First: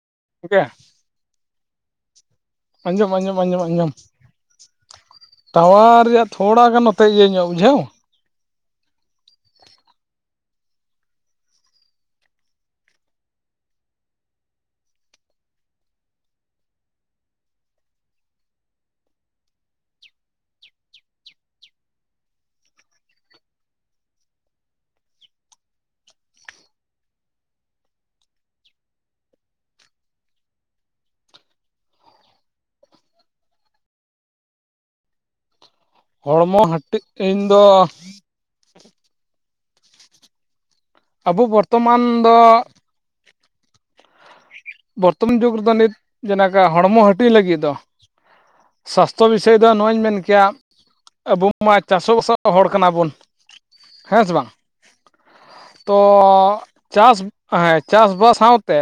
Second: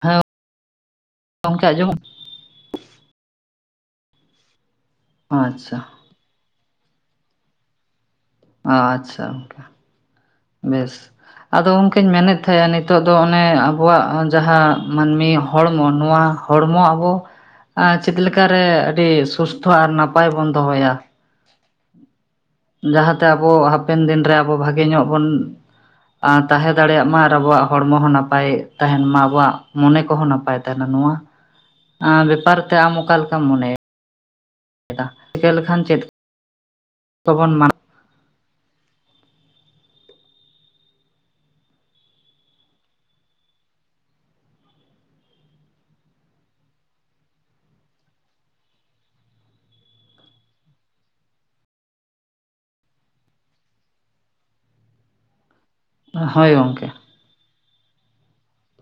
[inaudible] ᱦᱮᱸ ᱴᱷᱤᱠᱟ. ᱭᱟ, ᱜᱚᱝᱠᱮ ᱟᱡᱚᱢᱚᱜ ᱟᱸᱡᱚᱢ ᱟᱸᱡᱚᱢ ᱟᱸᱡᱚᱢ ᱟᱸᱡᱚᱢ ᱟᱪᱪᱷᱟ ᱴᱟᱣᱟᱨ ᱨᱮᱭᱟᱜ, ᱛᱷᱚᱲᱟ ᱜᱟᱱ ᱱᱚᱛᱮ ᱤᱭᱟᱹ ᱧᱚᱜ ᱵᱩᱡᱷᱟᱹᱣ᱾ ᱟᱪᱪᱷᱟ᱾ ᱜᱚᱝᱠᱮ [inaudible] ᱵᱮᱥ ᱟᱫᱚ ᱚᱱᱠᱟᱹᱧ ᱢᱮᱱᱮᱫ ᱛᱟᱦᱮᱸᱜ ᱱᱤᱛᱚᱜ ᱫᱚ ᱚᱱᱮ ᱟᱵᱚᱣᱟᱜ ᱡᱟᱦᱟᱸ ᱢᱟᱹᱱᱢᱤ ᱦᱚᱲᱢᱚ ᱱᱚᱣᱟ ᱦᱚᱲᱢᱚ ᱟᱵᱚ, ᱟᱨ ᱪᱤᱠᱟ. ᱞᱮᱠᱟ ᱨᱮ ᱟᱹᱰᱤ ᱥᱩᱥᱛᱷᱚ ᱟᱨ ᱱᱟᱯᱟᱭ ᱵᱚᱱ ᱫᱚᱦᱚᱭᱟ ᱾ ᱡᱟᱦᱟᱸᱛᱮ ᱟᱵᱚ ᱦᱟᱯᱮᱱ ᱫᱤᱱ ᱨᱮ ᱟᱵᱚ ᱵᱷᱟᱜᱮ ᱧᱚᱜ ᱵᱚᱱᱼᱼ ᱟ ᱛᱟᱦᱮᱸ ᱫᱟᱲᱮᱭᱟᱜ ᱢᱟ ᱟᱨ ᱟᱵᱚᱣᱟᱜ ᱦᱚᱲᱢᱚ ᱦᱚᱸ ᱱᱟᱯᱟᱭ ᱛᱟᱦᱮᱱ ᱢᱟ ᱟᱵᱚᱣᱟᱜ ᱢᱚᱱᱮ ᱠᱚᱦᱚᱸ ᱱᱟᱯᱟᱭ ᱛᱟᱦᱮᱱᱟ ᱱᱚᱣᱟ ᱵᱮᱯᱟᱨ ᱛᱮ ᱟᱢ ᱚᱠᱟ ᱞᱮᱠᱟᱢ ᱢᱚᱱᱮᱭᱟ ᱮᱠᱟ ᱪᱤᱠᱟᱹ ᱞᱮᱠᱷᱟᱱ ᱪᱮᱫ ᱦᱚᱲᱢᱚ ᱦᱟᱹᱴᱤᱡ ᱛᱤᱧ ᱠᱚᱵᱚᱱ ᱫᱚᱼᱼ ᱢᱟ ᱟᱵᱚ ᱵᱚᱨᱛᱚᱢᱟᱱ ᱫᱚ ᱵᱚᱨᱛᱚᱢᱟᱱ ᱡᱩᱜᱽ ᱨᱮ ᱫᱚ ᱱᱤᱛ ᱡᱮᱞᱮᱠᱟ ᱦᱚᱲᱢᱚ ᱦᱟᱹᱴᱤᱧ ᱞᱟᱹᱜᱤᱫ ᱫᱚᱼᱼ ᱥᱟᱥᱛᱷᱚ ᱵᱤᱥᱚᱭ ᱫᱚ ᱱᱚᱣᱚᱧ ᱢᱮᱱ ᱠᱮᱭᱟ ᱟᱵᱚ ᱢᱟ ᱪᱟᱥᱚᱵᱟᱥᱟᱣ ᱦᱚᱲ ᱠᱟᱱᱟᱵᱚᱱ ᱦᱮᱸ ᱥᱮ ᱵᱟᱝᱼᱼ ᱛᱚ ᱦᱳᱭ ᱜᱚᱝᱠᱮ ᱪᱟᱥ ᱦᱮᱸ ᱪᱟᱥ ᱵᱟᱥ ᱥᱟᱶ ᱛᱮᱼᱼ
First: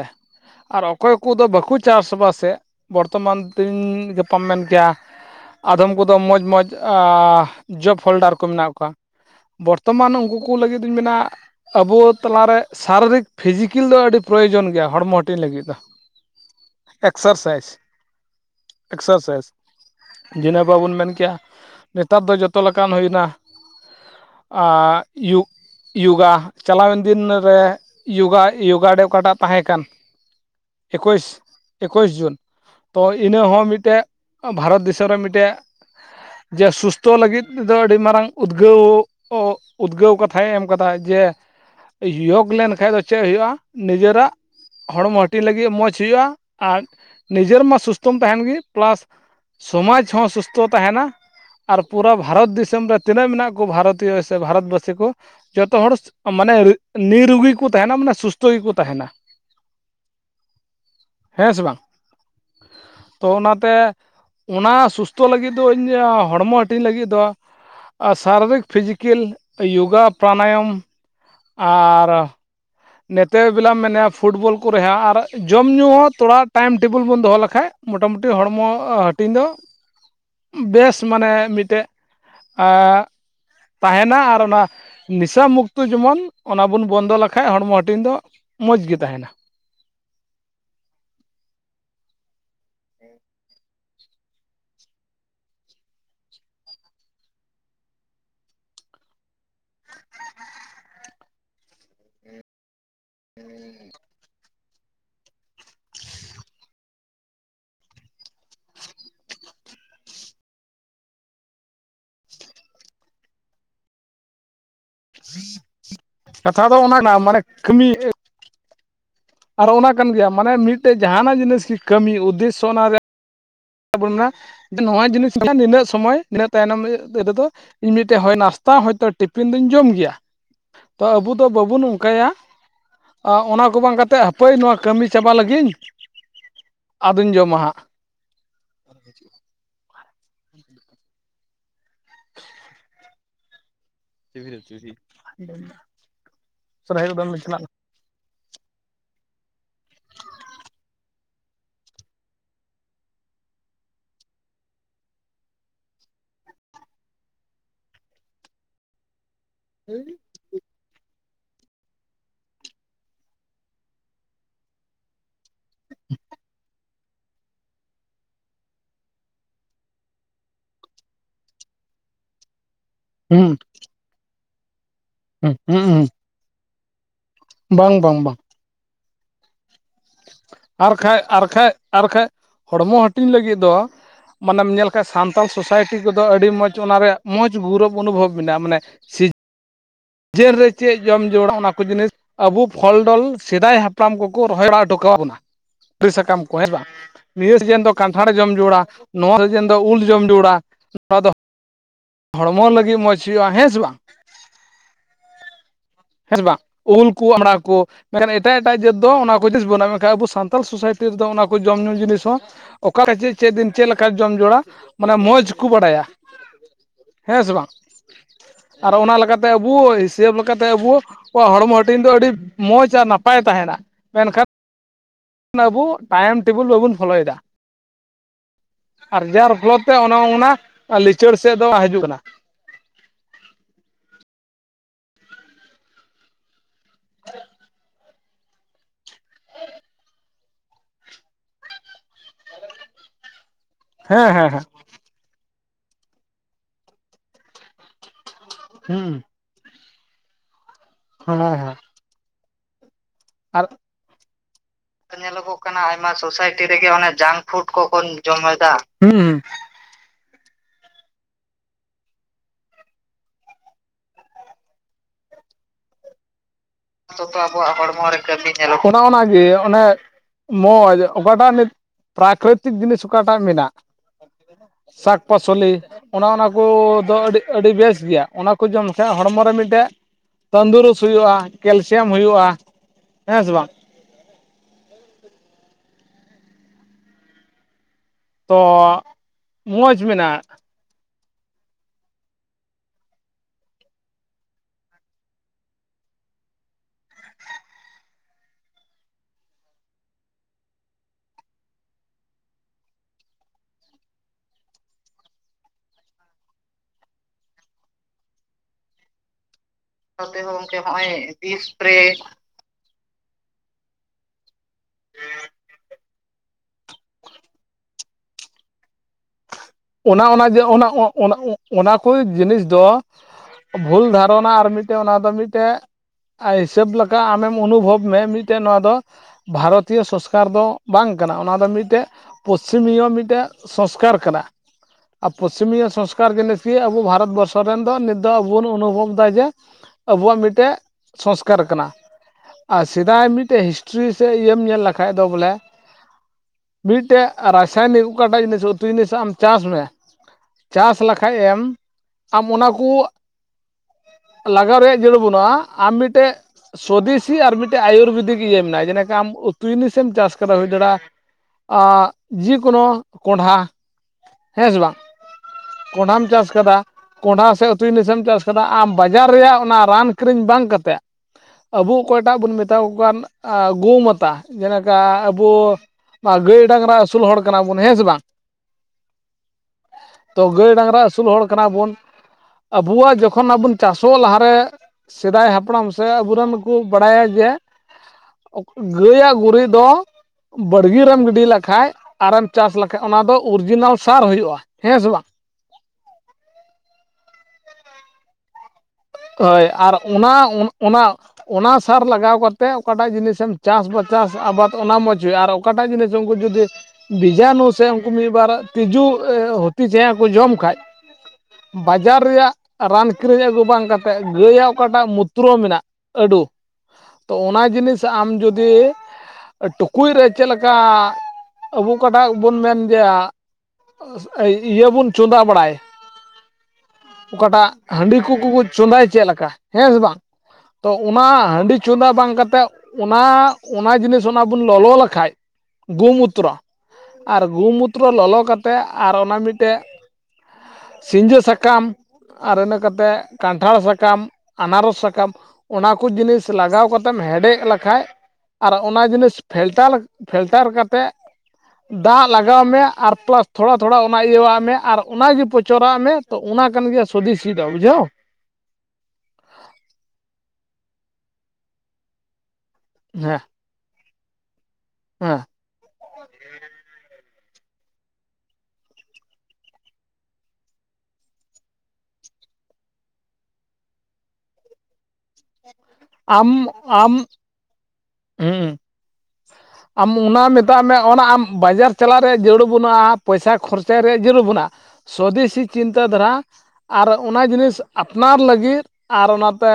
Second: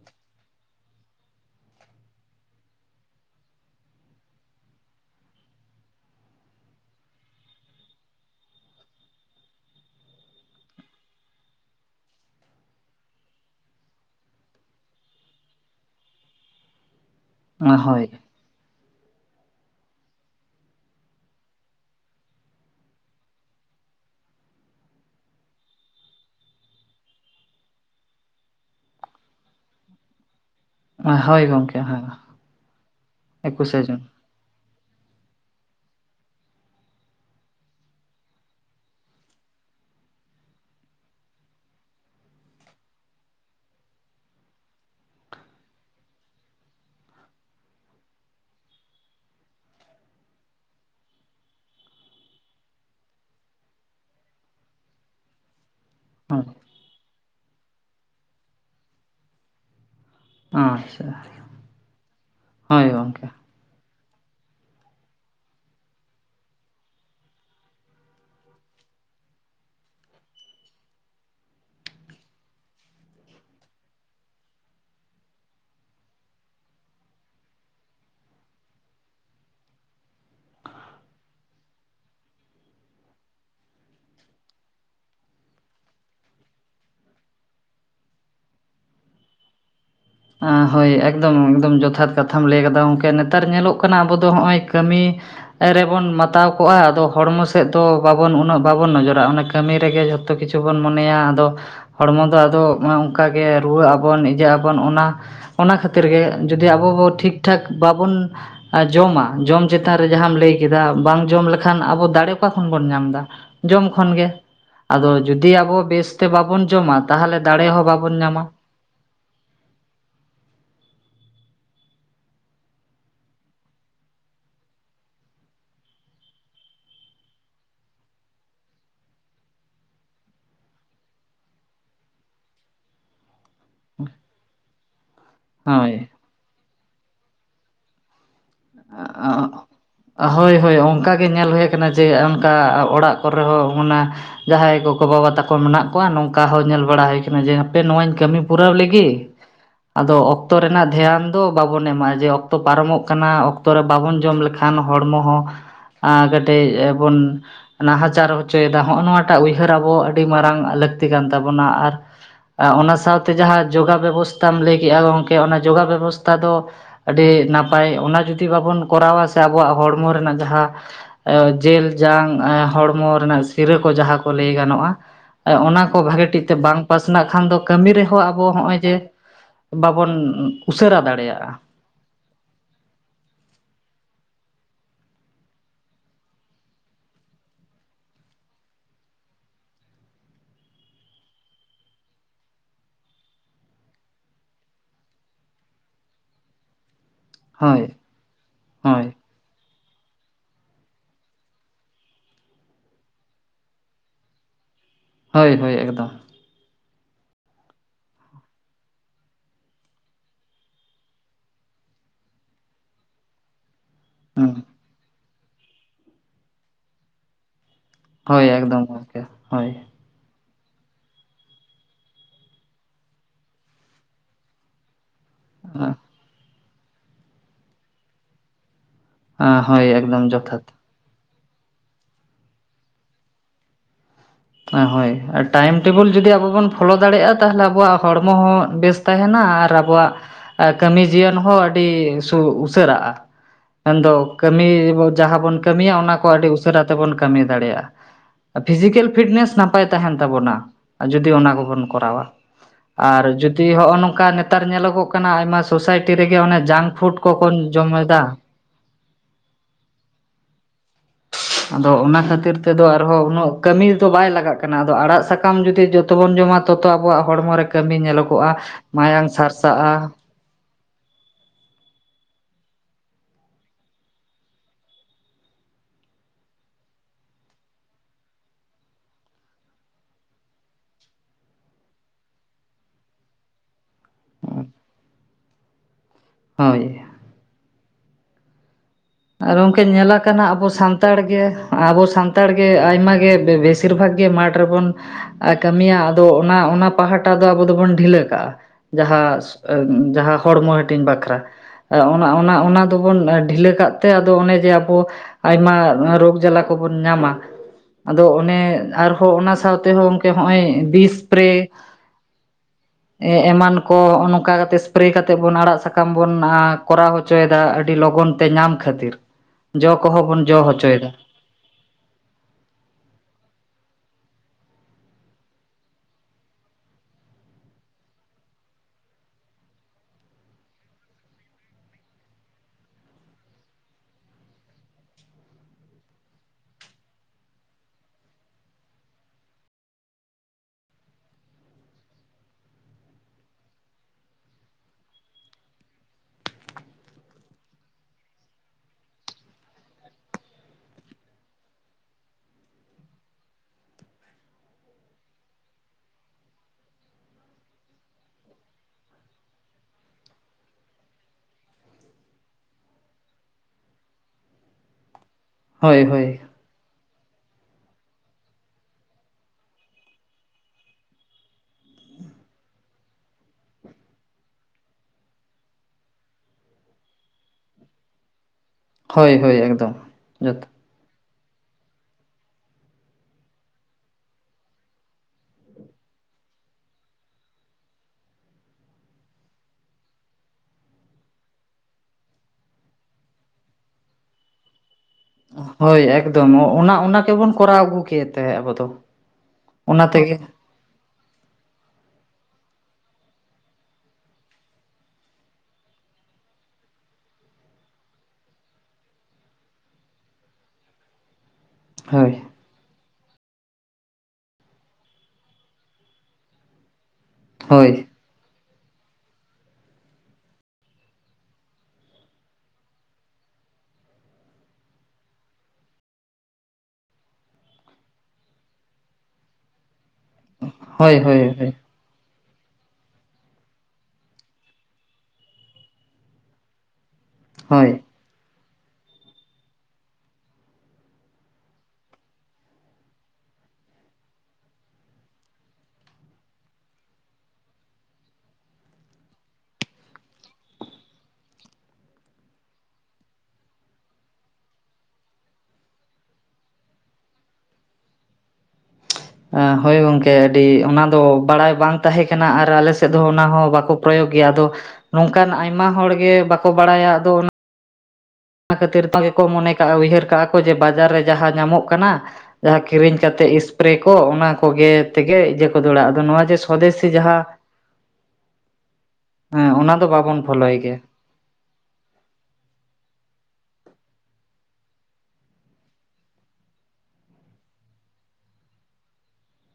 ᱟᱨ ᱚᱠᱚᱭ ᱠᱚ ᱫᱚ ᱵᱟᱠᱚ ᱪᱟᱥ ᱵᱟᱥ ᱮᱫ ᱵᱚᱨᱛᱚᱢᱟᱱ ᱛᱮᱧ ᱜᱟᱯᱟᱢ ᱢᱮᱱ ᱠᱮᱭᱟ ᱟᱫᱷᱚᱢ ᱠᱚᱫᱚ ᱢᱚᱡᱽ ᱢᱚᱡᱽ ᱡᱚᱵ ᱦᱳᱞᱰᱟᱨ ᱠᱚ ᱢᱮᱱᱟᱜ ᱠᱚᱣᱟ ᱵᱚᱨᱛᱚᱢᱟᱱ ᱩᱱᱠᱩ ᱠᱚ ᱞᱟᱹᱜᱤᱫᱩᱧ ᱢᱮᱱᱟ ᱟᱵᱚ ᱛᱟᱞᱟ ᱨᱮ ᱥᱟᱨᱤᱨᱤᱠ ᱯᱷᱤᱡᱤᱠᱮᱞ ᱟᱫᱚ ᱟᱹᱰᱤ ᱯᱨᱚᱭᱳᱡᱚᱱ ᱜᱮᱭᱟ ᱦᱚᱲᱢᱚᱼᱼ ᱦᱟᱹᱴᱤᱧ ᱞᱟᱹᱜᱤᱫ ᱫᱚ ᱮᱠᱥᱟᱨᱥᱟᱭᱤᱡᱽ ᱦᱳᱭ ᱮᱠᱥᱟᱨᱥᱟᱭᱤᱡᱽ ᱫᱤᱱᱟᱹᱝ ᱵᱟᱵᱚᱱ ᱢᱮᱱ ᱠᱮᱭᱟ ᱱᱮᱛᱟᱨ ᱫᱚ ᱡᱚᱛᱚ ᱞᱮᱠᱟᱱ ᱦᱩᱭ ᱮᱱᱟ ᱟ ᱤᱭᱩ ᱡᱩᱜᱟ ᱪᱟᱞᱟᱣᱮᱱ ᱫᱤᱱ ᱨᱮ ᱡᱩᱜᱟ ᱡᱩᱜᱟ ᱨᱮ ᱚᱠᱟᱴᱟᱜ ᱛᱟᱸᱦᱮ ᱠᱟᱱ᱾ ᱮᱠᱩᱥ ᱦᱳᱭ ᱜᱚᱝᱠᱮ ᱦᱳᱭ ᱮᱠᱩᱥ ᱡᱩᱱ ᱛᱚ ᱤᱱᱟᱹ ᱦᱚᱸ ᱮᱠᱩᱥᱮ ᱡᱩᱱ ᱢᱤᱫᱴᱮᱜ᱾ ᱵᱷᱟᱨᱚᱛ ᱫᱤᱥᱚᱢ ᱨᱮ ᱢᱤᱫᱴᱮᱜ ᱡᱮ ᱥᱩᱥᱛᱷᱚ ᱞᱟᱹᱜᱤᱫ ᱛᱮᱫᱚ ᱟᱹᱰᱤ ᱢᱟᱨᱟᱝ ᱩᱫᱽᱜᱟᱹᱣ᱾ ᱩᱫᱽᱜᱟᱹᱣ ᱠᱟᱛᱷᱟᱭ ᱮᱢ ᱠᱟᱫᱟ ᱡᱮ᱾ ᱭᱩᱜᱽ ᱞᱮᱱ ᱠᱷᱟᱱ ᱫᱚ ᱪᱮᱫ ᱦᱩᱭᱩᱜᱼᱟ ᱱᱤᱡᱮᱨᱟᱜ᱾ ᱦᱚᱲᱢᱚ ᱦᱟᱹᱴᱤᱧ ᱞᱟᱹᱜᱤᱫ ᱢᱚᱡᱽ ᱦᱩᱭᱩᱜᱼᱟ ᱟᱨ ᱱᱤᱡᱮᱨ ᱢᱟ ᱥᱩᱥᱛᱷᱚᱢ ᱛᱟᱦᱮᱱ ᱜᱮ ᱯᱞᱟᱥ᱾ ᱥᱚᱢᱟᱡᱽ ᱦᱚᱸ ᱥᱩᱥᱛᱷᱚ ᱛᱟᱦᱮᱱᱟ᱾ ᱟᱨ ᱯᱩᱨᱟᱹ ᱵᱷᱟᱨᱚᱛ ᱫᱤᱥᱚᱢ ᱨᱮ ᱛᱤᱱᱟᱹᱜ ᱢᱮᱱᱟᱜ ᱠᱚ ᱵᱷᱟᱨᱚᱛᱤᱭᱚ ᱥᱮ ᱵᱷᱟᱨᱚᱛᱵᱟᱹᱥᱤ ᱠᱚ ᱡᱚᱛᱚ ᱦᱚᱲ᱾ ᱢᱟᱱᱮ ᱱᱤᱨᱩᱜᱤ ᱠᱚ ᱛᱟᱦᱮᱱᱟ ᱢᱟᱱᱮ ᱥᱩᱥᱛᱷᱚ ᱜᱮᱠᱚ ᱛᱟᱦᱮᱱᱟ᱾ ᱟᱪᱪᱷᱟ ᱦᱮᱸ ᱥᱮ ᱵᱟᱝ ᱦᱳᱭ ᱜᱚᱝᱠᱮ ᱛᱚ ᱚᱱᱟ ᱛᱮ ᱚᱱᱟ ᱥᱩᱥᱛᱷᱚ ᱞᱟᱹᱜᱤᱫ ᱫᱚ ᱤᱧ ᱦᱚᱲᱢᱚ ᱦᱟᱹᱴᱤᱧ ᱞᱟᱹᱜᱤᱫ ᱫᱚ᱾ ᱥᱟᱨᱵᱷᱤᱠ ᱯᱷᱤᱡᱤᱠᱮᱞ ᱡᱳᱜᱟ ᱯᱨᱟᱱᱟᱭᱟᱢ ᱟᱨ᱾ ᱱᱚᱛᱮ ᱵᱮᱞᱟ ᱢᱮᱱᱭᱟ ᱯᱷᱩᱴᱵᱚᱞ ᱠᱚᱨᱮ ᱦᱚᱸ ᱟᱨ ᱡᱚᱢ ᱧᱩ ᱦᱚᱸ ᱛᱷᱚᱲᱟ ᱴᱟᱭᱤᱢ ᱴᱮᱵᱤᱞ ᱵᱚᱱ ᱫᱚᱦᱚ ᱞᱮᱠᱷᱟᱡ᱾ ᱢᱚᱴᱟ ᱢᱩᱴᱤ ᱦᱚᱲᱢᱚ ᱦᱟᱹᱴᱤᱧ ᱫᱚ᱾ [unintelligible] ᱵᱮᱥ ᱢᱟᱱᱮ ᱢᱤᱫᱴᱮᱜ ᱟ᱾ ᱛᱟᱦᱮᱱᱟ ᱟᱨ ᱚᱱᱟ ᱱᱤᱥᱟ ᱢᱩᱠᱛᱚ ᱡᱮᱢᱚᱱ ᱚᱱᱟ ᱵᱚᱱ ᱵᱚᱱᱫᱚ ᱞᱮᱠᱷᱟᱱ᱾ ᱠᱷᱟᱡ ᱦᱚᱲᱢᱚ ᱦᱟᱹᱴᱤᱧ ᱫᱚ ᱢᱚᱡᱽ ᱜᱮ ᱛᱟᱦᱮᱱᱟ᱾ ᱦᱳᱭ ᱮᱠᱫᱚᱢ ᱮᱠᱫᱚᱢ ᱡᱚᱛᱷᱟᱛ ᱠᱟᱛᱷᱟᱢ ᱞᱟᱹᱭ ᱠᱟᱫᱟ ᱜᱚᱝᱠᱮ ᱱᱮᱛᱟᱨ ᱧᱮᱞᱚᱜ ᱠᱟᱱᱟ ᱟᱵᱚ ᱫᱚ ᱱᱚᱜᱼᱚᱭ ᱠᱟᱹᱢᱤ᱾ ᱨᱮᱵᱚᱱ ᱢᱟᱛᱟᱣ ᱠᱚᱜᱼᱟ ᱟᱫᱚ ᱦᱚᱲᱢᱚ ᱥᱮᱫ ᱫᱚ ᱵᱟᱵᱚᱱ ᱩᱱᱟᱹᱜ ᱵᱟᱵᱚᱱ ᱱᱚᱡᱚᱨᱟᱜᱼᱟ ᱚᱱᱟ ᱠᱟᱹᱢᱤ ᱨᱮᱜᱮ ᱡᱚᱛᱚ᱾ ᱡᱚᱛᱚ ᱠᱤᱪᱷᱩ ᱵᱚᱱ ᱢᱚᱱᱮᱭᱟ ᱟᱫᱚ ᱦᱚᱲᱢᱚ ᱫᱚ ᱟᱫᱚ ᱚᱱᱠᱟᱜᱮ ᱨᱩᱣᱟᱹᱜ ᱟᱵᱚᱱ ᱤᱭᱟᱹᱟᱹᱜ ᱟᱵᱚᱱ ᱚᱱᱟ᱾ ᱚᱱᱟ ᱠᱷᱟᱹᱛᱤᱨ ᱜᱮ ᱡᱩᱫᱤ ᱟᱵᱚ ᱵᱚ ᱴᱷᱤᱠᱼᱴᱷᱟᱠ ᱵᱟᱵᱚᱱ᱾ ᱦᱮᱸ ᱡᱚᱢᱟ ᱡᱚᱢ ᱪᱮᱛᱟᱱ ᱨᱮ ᱡᱟᱦᱟᱸᱟᱢ ᱞᱟᱹᱭ ᱠᱮᱫᱟ ᱵᱟᱝ ᱡᱚᱢ ᱞᱮᱠᱷᱟᱱ ᱟᱵᱚ ᱫᱟᱲᱮ ᱚᱠᱟ ᱠᱷᱚᱱ ᱵᱚᱱ ᱧᱟᱢ ᱫᱟ ᱡᱚᱢ ᱠᱷᱚᱱ ᱜᱮ ᱟᱫᱚ ᱡᱩᱫᱤ ᱟᱵᱚ ᱵᱮᱥ ᱛᱮ ᱵᱟᱵᱚᱱ ᱠᱟᱛᱷᱟ ᱫᱚ ᱡᱚᱢᱟ ᱚᱱᱟ ᱠᱟᱱᱟ ᱛᱟᱦᱚᱞᱮ ᱢᱟᱱᱮ ᱫᱟᱲᱮ ᱦᱚᱸ ᱠᱟᱹᱢᱤ ᱵᱟᱵᱚᱱ ᱧᱟᱢᱟ, ᱟᱨ ᱚᱱᱟ ᱠᱟᱱ ᱜᱮᱭᱟ ᱢᱟᱱᱮ ᱢᱤᱫᱴᱮᱡ ᱡᱟᱦᱟᱱᱟᱜ ᱡᱤᱱᱤᱥ ᱜᱤ ᱠᱟᱹᱢᱤ ᱩᱫᱽᱫᱮᱥᱥᱚ ᱚᱱᱟ ᱨᱮᱭᱟᱜ, ᱛᱟᱵᱚᱱᱟ ᱡᱮ ᱱᱚᱣᱟ ᱡᱤᱱᱤᱥ ᱱᱤᱱᱟᱹᱜ ᱥᱚᱢᱚᱭ ᱱᱤᱱᱟᱹᱜ ᱛᱟᱭᱱᱚᱢ ᱨᱮᱫᱚ, ᱤᱧ ᱢᱤᱫᱴᱮᱡ ᱦᱚᱭ ᱱᱟᱥᱛᱟ ᱦᱚᱭᱛᱳ ᱴᱤᱯᱷᱤᱱ ᱫᱚᱧ ᱡᱚᱢ ᱜᱮᱭᱟ, ᱛᱚ ᱟᱵᱩ ᱫᱚ ᱵᱟᱵᱚᱱ ᱚᱱᱠᱟᱭᱟ ᱚᱱᱟ ᱠᱚ ᱵᱟᱝ ᱠᱟᱛᱮ ᱦᱟᱯᱟᱹᱭ ᱱᱚᱣᱟ ᱠᱟᱹᱢᱤ, ᱪᱟᱵᱟ ᱞᱟᱹᱜᱤᱧ ᱦᱳᱭ ᱟᱫᱚᱧ ᱡᱚᱢᱟ ᱦᱟᱸᱜ, ᱟᱸ ᱟ ᱚᱸᱻ ᱦᱳᱭ ᱦᱳᱭ ᱚᱱᱠᱟᱜᱮ ᱧᱮᱞ ᱦᱩᱭ ᱠᱟᱱᱟ ᱡᱮ ᱚᱱᱠᱟ ᱚᱲᱟᱜ ᱠᱚᱨᱮ ᱦᱚᱸ ᱚᱱᱟ, ᱡᱟᱦᱟᱸᱭ ᱜᱚᱜᱚᱼᱵᱟᱵᱟ ᱛᱟᱠᱚ ᱢᱮᱱᱟᱜ ᱠᱚᱣᱟ ᱱᱚᱝᱠᱟ ᱦᱚᱸ ᱧᱮᱞ ᱵᱟᱲᱟ ᱦᱩᱭ ᱠᱟᱱᱟ ᱡᱮ, ᱦᱟᱯᱮ ᱱᱚᱣᱟᱧ ᱠᱟᱹᱢᱤ ᱯᱩᱨᱟᱹᱣ ᱞᱤᱜᱤ ᱟᱫᱚ ᱚᱠᱛᱚ ᱨᱮᱱᱟᱜ ᱫᱷᱮᱭᱟᱱ ᱫᱚ ᱵᱟᱵᱚᱱ ᱮᱢᱢᱟᱼᱟ ᱡᱮ ᱚᱠᱛᱚ ᱯᱟᱨᱚᱢᱚᱜ ᱠᱟᱱᱟ ᱚᱠ ᱚᱠᱛᱚ ᱨᱮ ᱵᱟᱵᱚᱱ ᱡᱚᱢ ᱞᱮᱠᱷᱟᱱ ᱦᱚᱲᱢᱚ ᱦᱚᱸ ᱠᱟᱹᱴᱤᱡ ᱵᱚᱱ ᱱᱟᱦᱟᱪᱟᱨ ᱦᱚᱪᱚᱭᱮᱫᱟ ᱦᱚᱜ-ᱚ ᱱᱚᱣᱟ ᱚᱠᱟᱴᱟᱜ ᱩᱭᱦᱟᱹᱨ ᱟᱵᱚ ᱟᱹᱰᱤ ᱢᱟᱨᱟᱝ ᱞᱟᱹᱠᱛᱤ ᱠᱟᱱ ᱛᱟᱵᱚᱱᱟ ᱟᱨ ᱚᱱᱟ ᱥᱟᱶᱛᱮ ᱡᱟᱦᱟᱸ ᱡᱚᱜᱟ ᱵᱮᱵᱚᱥᱛᱷᱟᱢ ᱞᱟᱹᱭ ᱠᱮᱜᱼᱟ ᱜᱚᱢᱠᱮ ᱚᱱᱟ ᱡᱚᱜᱟ ᱵᱮᱵᱚᱥᱛᱷᱟ ᱫᱚ ᱟᱹᱰᱤ ᱱᱟᱯᱟᱭ ᱚᱱᱟ ᱡᱩᱫᱤ, ᱡᱩᱫᱤ ᱵᱟᱵᱚᱱ ᱠᱚᱨᱟᱣᱟ ᱥᱮ ᱟᱵᱚᱣᱟᱜ ᱦᱚᱲᱢᱚ ᱨᱮᱱᱟᱜ ᱡᱟᱦᱟᱸ ᱡᱮᱞ ᱡᱟᱝ ᱦᱚᱲᱢᱚ ᱨᱮᱱᱟᱜ ᱦᱩᱸ ᱥᱤᱨᱟᱹ ᱠᱚ ᱡᱟᱦᱟᱸ ᱠᱚ ᱞᱟᱹᱭ ᱜᱟᱱᱚᱜᱼᱟ ᱦᱩᱸ ᱚᱱᱟ ᱦᱩᱸ ᱠᱚ ᱵᱷᱟ. ᱜᱮ ᱴᱷᱤᱠ ᱛᱮ ᱵᱟᱝ ᱯᱟᱥᱱᱟᱜ ᱠᱷᱟᱱ ᱫᱚ ᱠᱟᱹᱢᱤ ᱵᱟᱝ ᱨᱮᱦᱚᱸ ᱵᱟᱝ ᱵᱟᱝ ᱟᱵᱚ ᱦᱚᱜ-ᱚᱭ ᱡᱮ ᱵᱟᱵᱚᱱ ᱩᱥᱟᱹᱨᱟ ᱫᱟᱲᱮᱭᱟᱜᱼᱟ, ᱟᱨᱠᱷᱟᱡ ᱦᱚᱲᱢᱚ ᱦᱟᱹᱴᱤᱧ ᱞᱟᱹᱜᱤᱫ ᱫᱚ, ᱢᱟᱱᱮᱢ ᱧᱮᱞ ᱠᱷᱟᱱ ᱥᱟᱱᱛᱟᱞ ᱥᱳᱥᱟᱭᱴᱤ ᱠᱚᱫᱚ ᱟᱹᱰᱤ ᱢᱚᱸᱡᱽ ᱚᱱᱟ ᱨᱮᱭᱟᱜ ᱢᱚᱸᱡᱽ ᱜᱚᱨᱚᱵᱽ ᱚᱱᱩᱵᱷᱚᱵ ᱢᱮᱱᱟᱜᱼᱟ ᱢᱟᱱᱮ, ᱥᱤ ᱡᱮᱱ ᱨᱮ ᱪᱮᱫ ᱡᱚᱢ ᱡᱩᱲᱟ ᱚᱱᱟᱠᱚ ᱡᱤᱱᱤᱥ, ᱟᱵᱚ ᱯᱷᱚᱞᱰᱚᱞ ᱥᱮᱫᱟᱭ ᱦᱟᱯᱲᱟᱢ ᱠᱚᱠᱚ ᱨᱚᱦᱚᱭ ᱵᱟᱲᱟ ᱦᱚᱴᱚ ᱠᱟᱫ ᱵᱚᱱᱟ, ᱛᱨᱤ ᱥᱟᱠᱟᱢ ᱠᱚ ᱦᱮᱸ ᱵᱟᱝ ᱱᱤᱭᱟᱹ ᱥᱤᱡᱤᱱ ᱦᱳᱭ ᱫᱚ ᱠᱟᱱ ᱴᱷᱟᱲ ᱡᱚᱢ ᱡᱩᱲᱟ ᱦᱳᱭ ᱱᱚᱣᱟ ᱥᱤᱡᱤᱱ ᱫᱚ ᱩᱞ ᱡᱚᱢ ᱡᱩᱲᱟ ᱱᱚᱣᱟ ᱫᱚ ᱦᱚᱲᱢᱚ ᱞᱟᱹᱜᱤᱫ ᱢᱚᱸᱡᱽ ᱦᱩᱭᱩᱜᱼᱟ ᱦᱮᱸ ᱥᱮ ᱵᱟᱝ, ᱦᱳᱭ ᱦᱳᱭ ᱮᱠᱫᱚᱢ, ᱦᱮᱸ ᱥᱮ ᱵᱟᱝ ᱩᱞᱠᱩ ᱟᱢᱲᱟ ᱠᱚ, ᱢᱮᱱᱠᱷᱟᱱ ᱮᱴᱟᱜ ᱮᱴᱟᱜ ᱡᱟᱹᱛ ᱫᱚ ᱚᱱᱟ ᱠᱚ ᱡᱤᱥ ᱵᱟᱹᱱᱩᱜᱼᱟ ᱢᱮᱱᱠᱷᱟᱱ ᱟᱵᱚ ᱥᱟᱱᱛᱟᱲ ᱥᱳᱥᱟᱭᱴᱤ ᱨᱮᱫᱚ ᱚᱱᱟ ᱠᱚ ᱡᱚᱢᱼ ᱧᱩᱩ ᱡᱤᱱᱤᱥ ᱦᱚᱸ, ᱚᱠᱟᱨᱮ ᱡᱮ ᱪᱮᱫ ᱫᱤᱱ ᱪᱮᱫ ᱞᱮᱠᱟ ᱡᱚᱢ ᱡᱚᱲᱟ ᱦᱩᱸ ᱢᱟᱱᱮ ᱢᱚᱡᱽ ᱠᱩ ᱵᱟᱰᱟᱭᱟ ᱦᱮᱸ ᱥᱮ ᱵᱟᱝ ᱦᱳᱭ ᱮᱠᱫᱚᱢ ᱟᱨ ᱚᱱᱟ ᱜᱚᱝᱠᱮ ᱞᱮᱠᱟᱛᱮ ᱦᱳᱭ ᱟᱵᱚᱭᱥ, ᱥᱮᱵᱽ ᱞᱮᱠᱟᱛᱮ ᱟᱵᱚ ᱠᱚᱣᱟᱜ ᱦᱚᱲᱢᱚ ᱦᱟᱹᱴᱤᱧ ᱫᱚ ᱟᱹᱰᱤ ᱢᱚᱡᱽ ᱟᱨ ᱱᱟᱯᱟᱭ ᱛᱟᱦᱮᱸᱱᱟ ᱢᱮᱱᱠᱷᱟᱱ ᱟᱵᱚ ᱴᱟᱭᱮᱢ ᱴᱮᱵᱮᱞ ᱵᱟᱵᱚᱱ ᱯᱷᱳᱞᱳᱭᱮᱫᱟ, ᱟᱨ ᱡᱟᱨ ᱯᱷᱚᱞᱚ ᱦᱳᱭ ᱛᱮ ᱚᱱᱮ ᱮᱠᱫᱚᱢ ᱚᱱᱟ ᱡᱚᱛᱷᱟᱛ ᱞᱤᱪᱟᱹᱲ ᱥᱮᱫ ᱫᱚ ᱦᱤᱡᱩᱜ ᱠᱟᱱᱟ, ᱦᱳᱭ ᱟᱨ ᱴᱟᱭᱨᱢ ᱴᱮᱵᱮᱞ ᱡᱩᱚᱫᱤ ᱥᱵᱚ ᱵᱚᱱ ᱯᱷᱚᱞᱳ ᱫᱟᱲᱮᱭᱟᱜᱼᱟ ᱛᱟᱦᱚᱞᱮ ᱟᱵᱚᱣᱟᱜ ᱦᱚᱲᱢᱚ ᱦᱚᱸ ᱵᱮᱥ ᱛᱟᱦᱮᱸᱱᱟ ᱟᱨ ᱟᱵᱚᱣᱟᱜ ᱠᱟᱹᱢᱤ ᱡᱤᱭᱚᱱ ᱦᱚᱸ ᱟᱹᱰᱤ ᱩᱥᱟᱹᱨᱟᱜᱼᱟ ᱢᱮᱱᱫᱚ ᱦᱮᱸ ᱦᱮᱸ ᱦᱮᱸ ᱠᱟᱹᱢᱤ ᱡᱟᱦᱟᱸ ᱵᱚᱱ ᱠᱟᱹᱢᱤᱭᱟ ᱚᱱᱟ ᱠᱚ ᱟᱹᱰᱤ ᱩᱥᱟᱹᱨᱟ ᱛᱮᱵᱚᱱ ᱠᱟᱹᱢᱤ ᱫᱟᱲᱮᱭᱟᱜᱼᱟ, ᱯᱷᱤᱡᱤᱠᱮᱞ ᱯᱷᱤᱴᱱᱮᱥ ᱱᱟᱯᱟᱭ ᱛᱟᱦᱮᱸᱱ ᱛᱟᱵᱚᱱᱟ ᱡᱩᱫᱤ ᱦᱩᱸ ᱚᱱᱟ ᱦᱮᱸ ᱦᱮᱸ ᱠᱚᱵᱚᱱ ᱠᱚᱨᱟᱣᱟ, ᱟᱨ ᱡᱩᱫᱤ ᱦᱚᱜᱼᱚ ᱱᱚᱝᱠᱟ ᱱᱮᱛᱟᱨ ᱧᱮᱞᱚᱜᱚᱜ ᱠᱟᱱᱟ ᱧᱮᱞᱚᱜᱚᱜ ᱟᱭᱢᱟ ᱠᱟᱱᱟ ᱟᱭᱢᱟ ᱥᱳᱥᱟᱭᱴᱤ ᱨᱮᱜᱮ ᱚᱱᱮ ᱥᱳᱥᱟᱭᱴᱤ ᱨᱮᱜᱮ ᱡᱟᱝᱠ ᱚᱱᱮ ᱯᱷᱩᱰ ᱡᱟᱝᱠ ᱯᱷᱩᱰ ᱠᱚᱠᱚ ᱡᱚᱢᱮᱫᱟ ᱦᱩᱸ ᱩ ᱟᱫᱚ ᱚᱱᱟ ᱠᱷᱟᱹᱛᱤᱨ ᱛᱮᱫᱚ ᱟᱨᱦᱚᱸ ᱩᱱᱟᱹᱜ ᱠᱟᱹᱢᱤ ᱫᱚ ᱵᱟᱭ ᱞᱟᱜᱟᱜ ᱠᱟᱱᱟ ᱟᱫᱚ ᱟᱲᱟᱜ ᱥᱟᱠᱟᱢ ᱡᱩᱫᱤ ᱡᱚᱛᱚ ᱵᱚᱱ ᱡᱚᱢᱟ, ᱚᱱᱛᱚᱛᱚ ᱟᱵᱚᱣᱟᱜ ᱛᱚᱛᱚ ᱦᱚᱲᱢᱚ ᱨᱮ ᱟᱵᱚᱣᱟᱜ ᱠᱟᱹᱢᱤ ᱦᱚᱲᱢᱚ ᱨᱮ ᱧᱮᱞᱚᱜᱚᱜᱼᱟ ᱠᱟᱹᱢᱤ ᱧᱮᱞᱚᱜ ᱚᱱᱟ ᱢᱟᱭᱟᱝ ᱚᱱᱟᱜᱮ ᱚᱱᱮ ᱥᱟᱨᱥᱟᱜᱼᱟ, ᱢᱚᱡᱽ ᱚᱠᱟᱴᱟᱜ ᱱᱤᱛ ᱯᱨᱟᱠᱨᱤᱛᱤᱠ ᱡᱤᱱᱤᱥ ᱚᱠᱟᱴᱟᱜ ᱢᱮᱱᱟᱜ ᱥᱟᱠ ᱯᱳᱥᱳᱞᱤ ᱚᱱᱟ ᱚᱱᱟ ᱠᱚ ᱫᱚ ᱟᱹᱰᱤ ᱟᱹᱰᱤ ᱵᱮᱥ ᱜᱮᱭᱟ ᱚᱱᱟ ᱠᱚ ᱡᱚᱢ ᱞᱮᱠᱷᱟᱱᱡ ᱦᱚᱲᱢᱚ ᱨᱮ ᱢᱤᱫᱴᱮᱡ, ᱛᱚᱱᱫᱩᱨᱥ ᱦᱩᱭᱩᱜᱼᱟ ᱠᱮᱞᱥᱤᱭᱟᱢ ᱦᱩᱭᱩᱜᱼᱟ ᱦᱮᱸ ᱥᱮ ᱵᱟᱝ, ᱟᱨᱪᱷᱟ ᱦᱳᱭ ᱛᱚ ᱟᱨ ᱜᱚᱝᱠᱮ ᱢᱚᱡᱽ ᱧᱮᱞᱟ ᱢᱮᱱᱟᱜᱼᱟ ᱟᱠᱟᱱᱟ ᱟᱵᱚ ᱥᱟᱱ ᱛᱟᱲ ᱜᱮ ᱟᱵᱚ ᱥᱟᱱᱛᱟᱲ ᱜᱮ ᱟᱭᱢᱟ ᱜᱮ ᱵᱮᱥᱤᱨ ᱵᱷᱟᱜᱽ ᱜᱮ ᱢᱟᱴᱷ ᱨᱮᱵᱚᱱ ᱟ ᱠᱟᱹᱢᱤᱭᱟ ᱟᱫᱚ ᱚᱱᱟ ᱚᱱᱟ ᱯᱟᱦᱴᱟ ᱫᱚ ᱟᱵᱚ ᱫᱚᱵᱚᱱ ᱰᱷᱤᱞᱟᱹ ᱠᱟᱜᱼᱟ ᱡᱟᱦᱟᱸ ᱡᱟᱦᱟᱸ ᱦᱚᱲᱢᱚ ᱦᱟᱹᱴᱤᱧ ᱵᱟᱠᱷᱨᱟ ᱟ ᱚᱱᱟ ᱚᱱᱟ ᱚᱱᱟ ᱫᱚᱵᱚᱱ ᱰᱷᱤᱞᱟᱹ ᱠᱟᱜ ᱛᱮ ᱟᱫᱚ ᱚᱱᱮ ᱡᱮ ᱟᱵᱚ ᱟᱭᱢᱟ ᱨᱳᱜᱽ ᱡᱟᱞᱟ ᱠᱚᱵᱚᱱ ᱧᱟᱢᱟ ᱟᱫᱚ ᱚᱱᱮ ᱟᱨᱦᱚᱸ ᱚᱱᱟ ᱥᱟᱶᱛᱮᱦᱚᱸ ᱜᱚᱝᱠᱮ ᱦᱚᱸᱜᱼᱚᱭ ᱵᱤᱥ ᱯᱮᱨᱮ ᱮ ᱮᱢᱟᱱ ᱠᱚ ᱱᱚᱝᱠᱟ ᱠᱟᱛᱮ ᱮᱥᱯᱨᱮ ᱠᱟᱛᱮ ᱵᱚᱱ ᱟᱲᱟᱜ ᱥᱟᱠ ᱠᱟᱢ ᱵᱚᱱ ᱟ ᱠᱚᱨᱟᱣ ᱦᱚᱪᱚᱭᱮᱫᱟ ᱟᱹᱰᱤ ᱞᱚᱜᱚᱱ ᱛᱮ ᱧᱟᱢ ᱠᱷᱟᱹᱛᱤᱨ ᱡᱚ ᱚᱱᱟ ᱠᱚᱦᱚᱸ ᱵᱚᱱ ᱚᱱᱟ ᱡᱚ ᱡᱮ ᱚᱱᱟ ᱚᱜ ᱦᱚᱪᱚᱭᱮᱫᱟ ᱚᱱᱟ ᱚᱜ ᱚᱱᱟᱠᱚ ᱡᱤᱱᱤᱥ ᱫᱚ ᱵᱷᱩᱞ ᱫᱷᱟᱨᱚᱱᱟ ᱟᱨ ᱢᱤᱫᱴᱮᱜ ᱚᱱᱟ ᱫᱚ ᱢᱤᱫᱴᱮᱜ ᱦᱤᱥᱟᱹᱵ ᱞᱮᱠᱟ ᱟᱢᱮᱢ ᱚᱱᱩᱵᱷᱚᱵᱽ ᱢᱮ ᱢᱤᱫᱴᱮᱡ ᱱᱚᱣᱟ ᱫᱚ ᱵᱷᱟᱨᱚᱛᱤᱭᱚ ᱥᱚᱥᱠᱟᱨ ᱫᱚ ᱵᱟᱝ ᱠᱟᱱᱟ ᱚᱱᱟ ᱫᱚ ᱢᱤᱫᱴᱮᱜ ᱯᱚᱥᱪᱤᱢᱤᱭᱚ ᱢᱤᱫᱴᱮᱜ ᱥᱚᱝᱥᱠᱟᱨ ᱠᱟᱱᱟ ᱟ ᱯᱚᱥᱪᱤᱢᱤᱭᱟᱹ ᱥᱚᱥᱠᱟᱨ ᱡᱤᱱᱤᱥ ᱜᱮ ᱟᱵᱚ ᱵᱷᱟᱨᱚᱛ ᱵᱚᱨᱥᱚ ᱨᱮᱱ ᱫᱚ ᱱᱤᱛ ᱫᱚ ᱟᱵᱚ ᱵᱚᱱ ᱚᱱᱩᱵᱷᱚᱵᱽ ᱫᱟ ᱡᱮ ᱟᱵᱩᱣᱟᱜ ᱢᱤᱫᱴᱮᱜ ᱥᱚᱥᱠᱟᱨ ᱠᱟᱱᱟ ᱟᱨ ᱥᱮᱫᱟᱭ ᱢᱤᱫᱴᱮᱜ ᱦᱤᱥᱴᱨᱤ ᱥᱮ ᱤᱭᱟᱹᱢ ᱧᱮᱞ ᱞᱮᱠᱷᱟᱡ ᱫᱚ ᱵᱚᱞᱮ ᱢᱤᱫᱴᱮᱜ ᱟ ᱨᱟᱥᱟᱭᱱᱤᱠ ᱚᱠᱟᱴᱟᱜ ᱡᱤᱱᱤᱥ ᱩᱫ ᱛᱩ ᱡᱤᱱᱤᱥ ᱟᱢ ᱪᱟᱥ ᱢᱮ ᱪᱟᱥ ᱞᱮᱠᱷᱟᱡ ᱮᱢ ᱟᱢ ᱚᱱᱟ ᱠᱩ ᱞᱟᱜᱟᱣ ᱨᱮᱭᱟᱜ ᱡᱟᱹᱲᱩ ᱵᱟᱹᱱᱩᱜᱼᱟ ᱟᱢ ᱢᱤᱫᱴᱮᱜ ᱥᱩᱫᱤᱥᱤ ᱟᱨ ᱢᱤᱫᱴᱮᱜ ᱟᱭᱩᱨᱵᱮᱫᱤᱠ ᱤᱭᱟᱹ ᱢᱮᱱᱟᱜ-ᱟ ᱡᱮ ᱢᱮᱱᱮ ᱠᱟᱢ ᱩᱛᱩ ᱡᱤᱱᱤᱥ ᱮᱢ ᱪᱟᱥ ᱠᱟᱫᱟ ᱦᱩᱭ ᱫᱟᱲᱟ ᱟ ᱡᱤᱠᱳᱱᱳ ᱠᱚᱸᱰᱷᱟ ᱦᱮᱸ ᱥᱮ ᱵᱟᱝ ᱦᱳᱭ ᱠᱚᱸᱰᱷᱟ ᱟᱢ ᱦᱳᱭ ᱪᱟᱥ ᱠᱟᱫᱟ ᱠᱚᱸᱰᱷᱟ ᱥᱮ ᱩᱛᱩ ᱡᱤᱱᱤᱥᱮᱢ ᱪᱟᱥ ᱠᱟᱫᱟ ᱟᱢ ᱵᱟᱡᱟᱨ ᱨᱮᱭᱟᱜ ᱚᱱᱟ ᱨᱟᱱ ᱠᱤᱨᱤᱧ ᱵᱟᱝ ᱠᱟᱛᱮ ᱟᱵᱚ ᱚᱠᱚᱭᱴᱟᱜ ᱵᱚᱱ ᱢᱮᱛᱟ ᱠᱚ ᱠᱟᱱ ᱟ ᱜᱩᱢ ᱢᱟᱛᱟ ᱡᱮᱞᱮᱠᱟ ᱟᱵᱚ ᱟ ᱜᱟᱹᱭ ᱰᱟᱝᱨᱟ ᱟᱹᱥᱩᱞ ᱦᱚᱲ ᱠᱟᱱᱟ ᱵᱚᱱ ᱦᱮᱸ ᱥᱮ ᱵᱟᱝ ᱦᱳᱭ ᱦᱳᱭ ᱮᱠᱼᱼ ᱛᱚ ᱜᱟᱹᱭ ᱰᱟᱝᱨᱟ ᱟᱹᱥᱩᱞ ᱦᱚᱲ ᱠᱟᱱᱟ ᱵᱚᱱ ᱟᱵᱚᱣᱟᱜ ᱡᱚᱠᱷᱚᱱ ᱟᱵᱚᱱ ᱪᱟᱥᱚᱜ ᱞᱟᱦᱟ ᱨᱮ ᱥᱮᱫᱟᱭ ᱦᱟᱯᱲᱟᱢ ᱥᱮ ᱟᱵᱚᱨᱮᱱ ᱠᱩ ᱵᱟᱲᱟᱭᱟ ᱡᱮ [inaudible] ᱜᱟᱹᱭ ᱟᱜ ᱜᱩᱨᱤᱡ ᱫᱚ ᱵᱟᱲᱜᱤ ᱨᱮᱢ ᱜᱤᱰᱤ ᱞᱮᱠᱷᱟᱡ ᱟᱨᱮᱢ ᱪᱟᱥ ᱞᱮᱠᱷᱟᱡ ᱚᱱᱟ ᱫᱚ ᱚᱨᱤᱡᱤᱱᱟᱞ ᱥᱟᱨ ᱦᱩᱭᱩᱜᱼᱟ ᱦᱮᱸ ᱥᱮ ᱵᱟᱝ? ᱦᱳᱭ ᱮᱠᱫᱚᱢ ᱚᱱᱟ ᱚᱱᱟ ᱠᱮᱵᱚᱱ ᱠᱚᱨᱟᱣ ᱟᱹᱜᱩ ᱠᱮᱫ ᱛᱟᱦᱮᱸᱫ ᱟᱵᱚ ᱫᱚ ᱠᱟᱹᱭ ᱟᱨ ᱚᱱᱟ ᱚᱱᱟ ᱚᱱᱟ ᱥᱟᱨ ᱞᱟᱜᱟᱣ ᱠᱟᱛᱮᱫ ᱚᱠᱟᱴᱟᱜ ᱡᱤᱱᱤᱥᱮᱢ ᱪᱟᱥ ᱵᱟ ᱪᱟᱥ ᱟᱵᱟᱫ ᱚᱱᱟ ᱢᱚᱡᱽ ᱦᱩᱭᱩᱜᱼᱟ ᱟᱨ ᱚᱠᱟᱴᱟᱜ ᱡᱤᱱᱤᱥ ᱩᱱᱠᱩ ᱡᱩᱫᱤ ᱵᱤᱡᱟᱱᱩ ᱥᱮ ᱩᱱᱠᱩ ᱢᱤᱫᱵᱟᱨ ᱛᱤᱡᱩ ᱦᱩᱛᱤ ᱪᱟᱭᱟ ᱠᱚ ᱡᱚᱢ ᱠᱷᱟᱡ ᱵᱟᱡᱟᱨ ᱦᱳᱭ ᱨᱮᱭᱟᱜ ᱨᱟᱱ ᱠᱤᱨᱤᱧ ᱟᱹᱜᱩ ᱵᱟᱝ ᱠᱟᱛ ᱜᱟᱹᱭ ᱟᱜ ᱚᱠᱟᱴᱟᱜ ᱢᱩᱛᱨᱚ ᱢᱮᱱᱟᱜ ᱟᱹᱰᱩ ᱛᱚ ᱚᱱᱟ ᱦᱳᱭ ᱡᱤᱱᱤᱥ ᱟᱢ ᱡᱩᱫᱤ ᱴᱩᱠᱩᱡ ᱨᱮ ᱪᱮᱫ ᱞᱮᱠᱟ ᱟᱵᱚᱠᱟᱴᱟᱜ ᱵᱚᱱ ᱢᱮᱱ ᱡᱮᱭᱟ ᱤᱭᱟᱹ ᱵᱚᱱ ᱪᱚᱸᱫᱟ ᱵᱟᱲᱟᱭ ᱚᱠᱟᱴᱟᱜ ᱦᱟᱺᱰᱤ ᱠᱩᱠᱩ ᱠᱩᱡ ᱪᱚᱫᱟᱭ ᱪᱮᱫ ᱞᱮᱠᱟ ᱦᱮᱸ ᱥᱮ ᱵᱟᱝ ᱛᱚ ᱦᱳᱭ ᱚᱱᱟ ᱦᱳᱭ ᱦᱳᱭ ᱦᱟᱺᱰᱤ ᱪᱚᱸᱫᱟ ᱵᱟᱝ ᱠᱟᱛᱮ ᱚᱱᱟ ᱚᱱᱟ ᱡᱤᱱᱤᱥ ᱚᱱᱟ ᱵᱚᱱ ᱞᱚᱞᱚ ᱞᱮᱠᱷᱟᱡ ᱜᱩ ᱢᱩᱛᱨᱚ ᱟᱨ ᱦᱳᱭ ᱜᱩᱢᱩᱛᱨᱚ ᱞᱚᱞᱚ ᱠᱟᱛ ᱛᱮ ᱟᱨ ᱚᱱᱟ ᱢᱤᱫᱴᱮᱜ ᱥᱤᱡᱳ ᱥᱟᱠᱟᱢ ᱟᱨ ᱤᱱᱟᱹ ᱠᱟᱛᱮ ᱠᱟᱱᱴᱷᱟᱲ ᱥᱟᱠᱟᱢ ᱟᱱᱟᱨᱚᱥ ᱥᱟᱠᱟᱢ ᱚᱱᱟ ᱠᱚ ᱡᱤᱱᱤᱥ ᱞᱟᱜᱟᱣ ᱠᱟᱛᱮᱢ ᱦᱮᱰᱮᱡ ᱞᱮᱠᱷᱟᱡ ᱟᱨ ᱚᱱᱟ ᱡᱤᱱᱤᱥ ᱯᱷᱤᱞᱴᱟᱞ ᱯᱷᱤᱞᱴᱟᱨ ᱠᱟᱛᱮᱫ, ᱫᱟᱜᱽ ᱞᱟᱜᱟᱣ ᱢᱮ ᱟᱨ ᱯᱞᱟᱥ ᱛᱷᱚᱲᱟ ᱛᱷᱚᱲᱟ ᱚᱱᱟ ᱤᱭᱟᱹᱣ ᱟᱜ ᱢᱮ ᱟᱨ ᱚᱱᱟ ᱜᱮ ᱯᱚᱪᱚᱨᱟᱜ ᱢᱮ᱾ ᱛᱚ ᱚᱱᱟ ᱠᱟᱱ ᱜᱮᱭᱟ ᱥᱩᱫᱤᱥ ᱥᱤ ᱫᱚ ᱵᱩᱡᱷᱟᱹᱣ᱾ ᱦᱳᱭ ᱜᱚᱝᱠᱮ ᱟᱹᱰᱤ ᱚᱱᱟ ᱫᱚ ᱵᱟᱲᱟᱭ ᱵᱟᱝ ᱛᱟᱦᱮᱸ ᱠᱟᱱᱟ ᱟᱨ ᱟᱞᱮ ᱥᱮᱫ ᱦᱚᱸ ᱦᱮᱸ ᱚᱱᱟ ᱦᱚᱸ ᱵᱟᱠᱚ, ᱯᱨᱚᱭᱳᱜᱽ ᱜᱮᱭᱟ, ᱟᱫᱚ ᱦᱮᱸ ᱱᱚᱝᱠᱟᱱ ᱟᱭᱢᱟ ᱦᱚᱲ ᱜᱮ ᱵᱟᱠᱚ ᱵᱟᱲᱟᱭᱟ ᱟᱫᱚ, ᱚᱱᱟ ᱠᱷᱟᱹᱛᱤᱨ ᱛᱮ ᱜᱮᱠᱚ ᱢᱚᱱᱮ ᱠᱟᱜᱼᱟ ᱩᱭᱦᱟᱹᱨ ᱠᱟᱜᱼᱟ ᱠᱚ ᱡᱮ ᱵᱟᱡᱟᱨ ᱨᱮ ᱡᱟᱦᱟᱸ ᱧᱟᱢᱚᱜ ᱠᱟᱱᱟ᱾ ᱡᱟᱦᱟᱸ ᱠᱤᱨᱤᱧ ᱠᱟᱛᱮᱫ ᱮᱤᱯᱨᱮ ᱠᱚ ᱚᱱᱟ ᱠᱚᱜᱮ ᱛᱮᱜᱮ ᱤᱭᱟᱹ ᱠᱚ ᱫᱟᱹᱲᱟ, ᱱᱚᱣᱟ ᱡᱮ ᱟᱢ ᱥᱚᱫᱮᱥᱤ ᱟᱢ ᱡᱟᱦᱟᱸ ᱦᱩᱸ ᱦᱮᱸ ᱚᱱᱟ ᱫᱚ ᱟᱢ ᱵᱟᱵᱚᱱ ᱯᱷᱳᱞᱳᱭ ᱢᱮᱛᱟᱜ ᱢᱮ ᱜᱮᱭᱟ᱾ ᱚᱱᱟ ᱟᱢ ᱵᱟᱡᱟᱨ ᱪᱟᱞᱟᱜ ᱨᱮᱭᱟᱜ ᱡᱟᱹᱨᱩᱲ ᱵᱟᱹᱱᱩᱜᱼᱟ ᱯᱚᱭᱥᱟ ᱠᱷᱚᱨᱪᱟᱭ ᱨᱮᱭᱟᱜ ᱡᱟᱹᱨᱩᱲ ᱵᱟᱹᱱᱩᱜᱼᱟ, ᱥᱚᱫᱮᱥᱤ ᱪᱤᱱᱛᱟᱹ ᱫᱷᱟᱨᱟ ᱟᱨ ᱚᱱᱟ ᱡᱤᱱᱤᱥ ᱟᱯᱱᱟᱨ ᱞᱟᱹᱜᱤᱫ ᱟᱨ ᱚᱱᱟᱛᱮ,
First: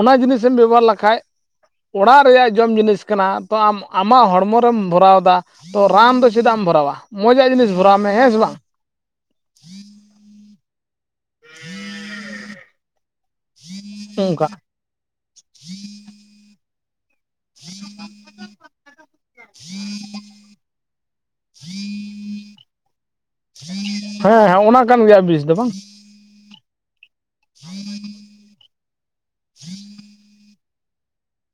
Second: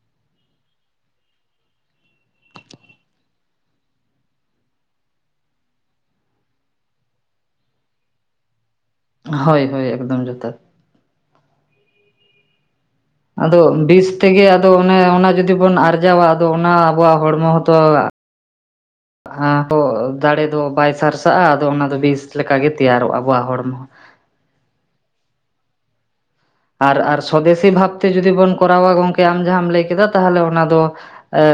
ᱚᱱᱟ ᱡᱤᱱᱤᱥᱮᱢ ᱵᱮᱵᱚᱦᱟᱨ ᱞᱮᱠᱷᱟᱡ ᱚᱲᱟᱜ ᱨᱮᱭᱟᱜ ᱡᱚᱢ ᱡᱤᱱᱤᱥ ᱠᱟᱱᱟ ᱛᱚ ᱟᱢ ᱟᱢᱟᱜ ᱦᱚᱲᱢᱚ ᱨᱮᱢ ᱵᱷᱚᱨᱟᱣ ᱫᱟ, ᱛᱚ ᱨᱟᱱ ᱫᱚ ᱪᱮᱫᱟᱜ ᱮᱢ ᱵᱷᱚᱨᱟᱣᱟ ᱢᱚᱡᱟᱜ ᱡᱤᱱᱤᱥ ᱵᱷᱚᱨᱟᱣ ᱢᱮ ᱦᱮᱸ ᱥᱮ ᱵᱟᱝ᱾ ᱦᱳᱭ ᱦᱳᱭ ᱮᱠᱫᱚᱢ ᱡᱚᱛᱟᱛ᱾ [inaudible] ᱟᱫᱚ ᱵᱤᱥ ᱛᱮᱜᱮ ᱚᱱᱠᱟ ᱟᱫᱚ ᱚᱱᱮ ᱚᱱᱟ ᱡᱩᱫᱤ ᱵᱚᱱ ᱟᱨᱡᱟᱣᱟ ᱟᱫᱚ ᱚᱱᱟ, ᱟᱵᱚᱣᱟᱜ ᱦᱚᱲᱢᱚ ᱦᱚᱸᱛᱚ ᱚᱱᱟᱠᱚ ᱫᱟᱲᱮ ᱫᱚ ᱵᱟᱭ ᱥᱟᱨᱥᱟᱜᱼᱟ ᱟᱫᱚ ᱚᱱᱟ ᱫᱚ ᱵᱤᱥ ᱞᱮᱠᱟ ᱜᱮ ᱛᱮᱭᱟᱨᱚᱜᱼᱟ ᱟᱵᱚᱣᱟᱜ ᱦᱚᱲᱢᱚ ᱦᱚᱸ᱾ ᱦᱮᱸ ᱦᱮᱸ ᱚᱱᱟ ᱠᱟᱱ ᱜᱮᱭᱟ ᱵᱤᱥ ᱫᱚ ᱵᱟᱝ, ᱟᱨ ᱟᱨ ᱥᱚᱫᱮᱥᱤ ᱵᱷᱟᱵᱛᱮ ᱡᱩᱫᱤ ᱵᱚᱱ ᱠᱚᱨᱟᱣᱟ ᱜᱚᱝᱠᱮ ᱟᱢ ᱡᱟᱦᱟᱸᱢ ᱞᱟᱹᱭ ᱠᱮᱫᱟ ᱛᱟᱦᱚᱞᱮ ᱚᱱᱟ ᱫᱚ,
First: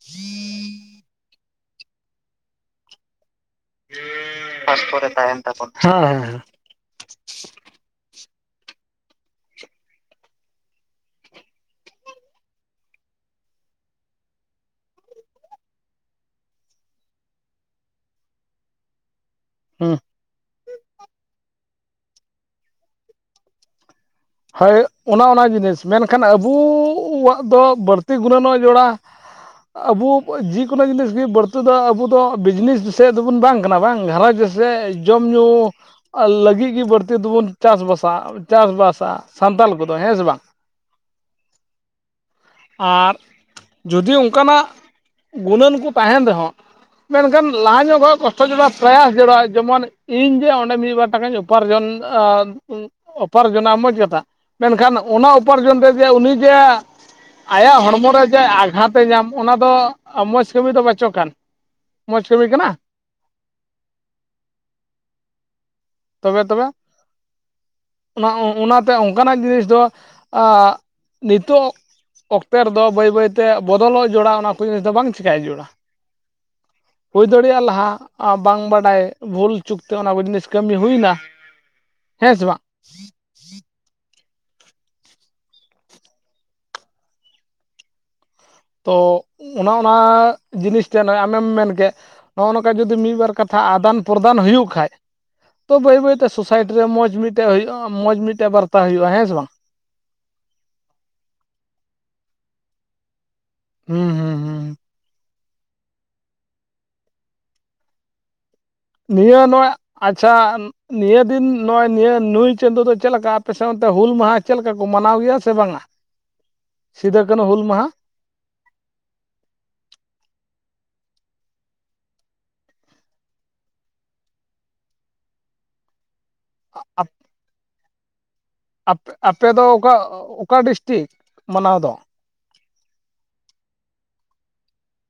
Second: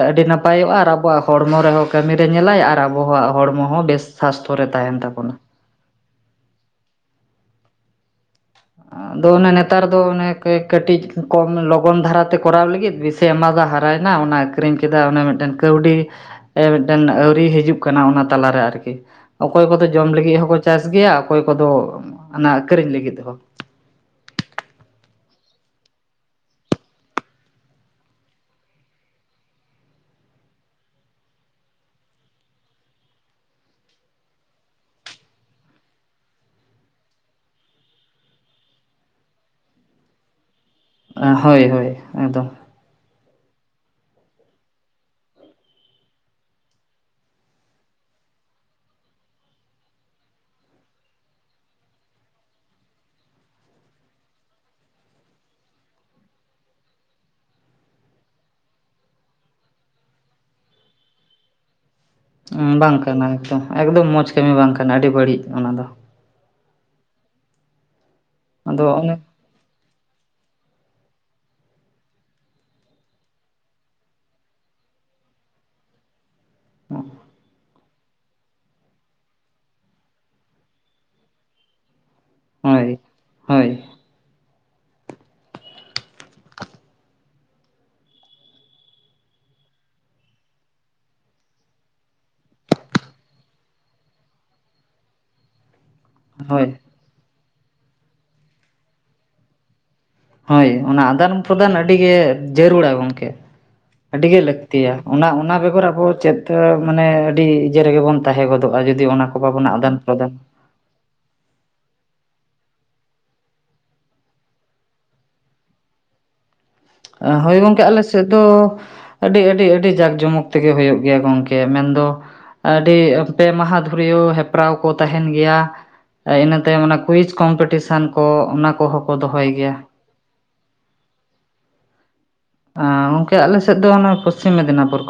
ᱟᱹᱰᱤ ᱱᱟᱯᱟᱭᱚᱜᱼᱟ ᱟᱨ ᱟᱵᱚᱣᱟᱜ ᱦᱚᱲᱢᱚ ᱨᱮᱦᱚᱸ ᱠᱟᱹᱢᱤ ᱨᱮ ᱧᱮᱞᱟᱭ ᱟᱨ ᱟᱵᱚᱣᱟᱜ ᱦᱚᱲᱢᱚ ᱦᱚᱸ ᱵᱮᱥ ᱥᱟᱥᱛᱷᱚ ᱯᱟᱥᱯᱚ ᱨᱮ ᱛᱟᱵᱚᱱᱟ ᱛᱟᱦᱮᱱ ᱛᱟᱵᱚᱱ ᱦᱮᱸ ᱦᱮᱸ᱾ ᱟᱨ, ᱟᱫᱚ ᱚᱱᱮ ᱱᱮᱛᱟᱨ ᱫᱚ ᱚᱱᱮ ᱠᱟᱹ ᱠᱟᱹᱴᱤᱡ ᱠᱚᱢ ᱞᱚᱜᱚᱱ ᱫᱷᱟᱨᱟ ᱛᱮ ᱠᱚᱨᱟᱣ ᱞᱟᱹᱜᱤᱫ ᱵᱤᱥᱤ ᱮᱢᱟᱫᱟ ᱦᱟᱨᱟᱭ ᱱᱟ ᱚᱱᱟ, ᱟᱠᱷᱨᱤᱧ ᱠᱮᱫᱟ ᱚᱱᱮ ᱢᱤᱫᱴᱮᱱ ᱠᱟᱹᱣᱰᱤ ᱢᱤᱫᱴᱮᱱ ᱟᱹᱣᱨᱤ ᱦᱤᱡᱩᱜ ᱠᱟᱱᱟ ᱚᱱᱟ ᱛᱟᱞᱟ ᱨᱮ ᱟᱨᱠᱤ᱾ ᱚᱠᱚᱭ ᱠᱚᱫᱚ ᱦᱮᱸ ᱡᱚᱢ ᱞᱟᱹᱜᱤᱫ ᱦᱚᱸᱠᱚ ᱪᱟᱥ ᱜᱮᱭᱟ, ᱚᱠᱚᱭ ᱠᱚᱫᱚ ᱚᱱᱟ ᱟᱠᱷᱨᱤᱧ ᱞᱟᱹᱜᱤᱫ ᱦᱚᱸ᱾ ᱦᱳᱭ ᱚᱱᱟ ᱚᱱᱟ ᱡᱤᱱᱤᱥ ᱢᱮᱱᱠᱷᱟᱱ ᱟᱵᱩᱣᱟᱜ ᱫᱚ ᱵᱟᱹᱲᱛᱤ ᱜᱩᱱᱟᱹᱱᱚᱜ ᱡᱚᱲᱟ, ᱟᱵᱚ ᱡᱮᱠᱳᱱᱳ ᱡᱤᱱᱤᱥᱜᱤ ᱵᱟᱹᱲᱛᱤ ᱫᱚ ᱟᱵᱚ ᱫᱚ ᱵᱤᱡᱽᱱᱮᱥ ᱥᱮᱫ ᱫᱚᱵᱚᱱ ᱵᱟᱝ ᱠᱟᱱᱟ ᱵᱟᱝ ᱜᱷᱟᱨᱚᱸᱡᱽ, ᱡᱮ ᱡᱚᱢ ᱧᱩ ᱞᱟᱹᱜᱤᱫ ᱜᱮ ᱵᱟᱹᱲᱛᱤᱤᱫᱵᱚᱱ ᱪᱟᱥ ᱵᱟᱥᱟ ᱪᱟᱥᱵᱟᱥᱟ, ᱥᱟᱱᱛᱟᱞ ᱠᱚᱫᱚ ᱦᱮᱸ ᱥᱮ ᱵᱟᱝ᱾ ᱦᱳᱭ ᱦᱳᱭ ᱮᱠᱫᱚᱢ᱾ ᱟᱨ ᱡᱩᱫᱤ ᱚᱱᱠᱟᱱᱟᱜ ᱜᱩᱱᱟᱹᱱ ᱠᱚ ᱛᱟᱦᱮᱱ ᱨᱮᱦᱚᱸ, ᱢᱮᱱᱠᱷᱟᱱ ᱞᱟᱦᱟ ᱧᱚᱜᱼᱠᱚᱜ ᱠᱚᱥᱴᱚ ᱡᱚᱲᱟ ᱯᱨᱟᱭᱟᱥ ᱡᱚᱲᱟ ᱡᱮᱢᱚᱱ ᱤᱧ ᱡᱮ ᱚᱸᱰᱮ ᱢᱤᱫᱵᱟᱨ ᱴᱟᱠᱟᱧ ᱩᱯᱟᱨᱡᱚᱱ ᱩᱯᱟᱨᱡᱚᱱᱟ ᱢᱚᱡᱽ ᱠᱟᱛᱷᱟ ᱢᱮᱱᱠᱷᱟᱱ ᱚᱱᱟ ᱩᱯᱟᱨᱡᱚᱱ ᱨᱮ ᱡᱮ ᱩᱱᱤ ᱡᱮ, ᱟᱭᱟᱜ ᱦᱚᱲᱢᱚ ᱨᱮ ᱡᱮ ᱟᱜᱷᱟᱛ ᱮ ᱧᱟᱢ ᱚᱱᱟ ᱫᱚ ᱢᱚᱡᱽ ᱠᱟᱹᱢᱤ ᱫᱚ ᱵᱟᱪᱚ ᱠᱟᱱ᱾ ᱢᱚᱡᱽ ᱠᱟᱹᱢᱤ ᱠᱟᱱᱟ ᱵᱟᱝ ᱠᱟᱱᱟ ᱮᱠᱫᱚᱢ ᱮᱠᱫᱚᱢ ᱢᱚᱸᱡᱽ ᱠᱟᱹᱢᱤ ᱵᱟᱝ ᱠᱟᱱᱟ ᱟᱹᱰᱤ ᱵᱟᱹᱲᱤᱡ ᱚᱱᱟ ᱫᱚ᱾ ᱛᱚᱵᱮ ᱛᱚᱵᱮ ᱚᱱᱟ ᱼᱚᱱᱟ, ᱟᱫᱚ ᱚᱱᱮ ᱚᱱᱟ ᱡᱤᱱᱤᱥ ᱫᱚ ᱟᱜ ᱱᱤᱛᱚᱜ, ᱚᱠᱛᱮ ᱨᱮᱫᱚ ᱵᱟᱹᱭ ᱵᱟᱹᱭᱛᱮ ᱵᱚᱫᱚᱞᱚᱜ ᱡᱚᱲᱟ ᱚᱱᱟ ᱠᱚ ᱡᱤᱱᱤᱥ ᱫᱚ ᱵᱟᱝ ᱪᱮᱤᱠᱟᱹᱭ ᱡᱚᱲᱟ᱾ ᱦᱩᱭ ᱫᱟᱲᱮᱭᱟᱜᱼᱟ ᱞᱟᱦᱟ ᱵᱟᱝ ᱵᱟᱰᱟᱭ ᱵᱷᱩᱞ ᱪᱩᱠᱛᱮ ᱚᱱᱟ ᱠᱚ ᱡᱤᱱᱤᱥ ᱠᱟᱹᱢᱤ ᱦᱩᱭᱱᱟ, ᱦᱮᱸ ᱥᱮ ᱵᱟᱝ ᱦᱳᱭ ᱦᱳᱭ᱾ ᱛᱚ ᱚᱱᱟ ᱚᱱᱟ ᱡᱤᱱᱤᱥ ᱛᱮ ᱱᱚᱜᱼᱚᱭ ᱟᱢᱮᱢ ᱢᱮᱱ ᱠᱮᱫ, ᱱᱚᱜᱼᱚ ᱱᱚᱝᱠᱟ ᱡᱩᱫᱤ ᱢᱤᱫ ᱵᱟᱨ ᱠᱟᱛᱷᱟ ᱟᱫᱟᱱ ᱯᱨᱚᱫᱟᱱ ᱦᱩᱭᱩᱜ ᱠᱷᱟᱭᱡ ᱛᱚ ᱵᱟᱹᱭ ᱵᱟᱹᱭᱛᱮ ᱦᱳᱭ ᱥᱳᱥᱟᱭᱴᱤ ᱨᱮ ᱢᱚᱸᱡᱽ ᱢᱤᱫᱴᱮᱡ ᱦᱩᱭᱩᱜᱼᱟ ᱢᱚᱸᱡᱽ ᱢᱤᱫᱴᱮᱡ ᱵᱟᱨᱛᱟ ᱦᱩᱭᱩᱜᱼᱟ ᱦᱮᱸ ᱥᱮ ᱵᱟᱝ᱾ ᱦᱳᱭ ᱚᱱᱟ ᱟᱫᱟᱱ ᱯᱨᱚᱫᱟᱱ ᱟᱹᱰᱤᱜᱮ ᱡᱟᱹᱨᱩᱲᱟ ᱜᱚᱝᱠᱮ᱾ ᱦᱩᱸ ᱟᱹᱰᱤ ᱦᱩᱸ ᱜᱮ ᱦᱩᱸ ᱞᱟᱹᱠᱛᱤᱭᱟ ᱚᱱᱟ ᱚᱱᱟ ᱵᱮᱜᱚᱨ ᱟᱵᱚ ᱪᱮᱫ ᱢᱟᱱᱮ ᱟᱹᱰᱤ ᱤᱭᱟᱹ ᱨᱮᱜᱮ ᱵᱚᱱ, ᱛᱟᱦᱮᱸ ᱜᱚᱫᱚᱜᱼᱟ ᱡᱩᱫᱤ ᱚᱱᱟ ᱠᱚ ᱱᱤᱭᱟᱹ ᱵᱟᱵᱚᱱ ᱱᱚᱜᱼᱚᱭ ᱟᱫᱟᱱ ᱟᱪᱪᱷᱟ ᱯᱨᱚᱫᱟᱱᱟ, ᱱᱤᱭᱟᱹ ᱫᱤᱱ ᱱᱚᱜᱼᱚᱭ ᱱᱤᱭᱟᱹ ᱱᱩᱭ ᱪᱟᱸᱫᱚᱳ ᱫᱚ ᱪᱮᱫ ᱞᱮᱠᱟ ᱟᱯᱮ ᱥᱟᱶᱛᱮ ᱦᱩᱞ ᱢᱟᱦᱟ ᱪᱮᱫᱠᱟ ᱠᱚ ᱢᱟᱱᱟᱣ ᱜᱮᱭᱟ ᱥᱮ ᱵᱟᱝᱟ᱾ ᱥᱤᱫᱟᱹ ᱠᱟᱹᱱᱦᱩ ᱦᱳᱭ ᱦᱩᱞ ᱜᱚᱝᱠᱮ ᱢᱟᱦᱟ ᱟᱞᱮ ᱥᱮᱫ ᱫᱚ ᱟᱹᱰᱤ ᱟᱹᱰᱤ ᱟᱹᱰᱤ ᱡᱟᱸᱠ ᱡᱚᱢᱚᱠ ᱛᱮᱜᱮ ᱦᱳᱭᱳᱜ ᱜᱮᱭᱟ ᱜᱚᱝᱠᱮ ᱢᱮᱱᱫᱚ ᱟᱹᱰᱤ ᱯᱮ ᱢᱟᱦᱟ ᱫᱷᱩᱨᱭᱟᱹᱣ ᱦᱮᱯᱨᱟᱣ ᱠᱚ ᱛᱟᱦᱮᱱ ᱜᱮᱭᱟ ᱤᱱᱟᱹ ᱛᱟᱭᱚᱢ ᱚᱱᱟ ᱟᱯ ᱠᱩᱭᱤᱡ ᱠᱚᱢᱯᱤᱴᱤᱥᱮᱱ ᱠᱚ ᱚᱱᱟ ᱠᱚᱦᱚᱸ ᱟᱯᱮ ᱠᱚ ᱟᱯᱮ ᱫᱚᱦᱚᱭ ᱫᱚ ᱜᱮᱭᱟ᱾ ᱚᱠᱟ ᱚᱠᱟ ᱰᱤᱥᱴᱤᱠ ᱢᱟᱱᱟᱣ ᱫᱚ? ᱟᱻ ᱜᱚᱝᱠᱮ ᱟᱞᱮᱥᱮᱫ ᱫᱚ ᱯᱚᱥᱪᱤᱢ ᱚᱱᱟ ᱢᱮᱫᱽᱱᱟᱯᱩᱨ ᱠᱷᱚᱱ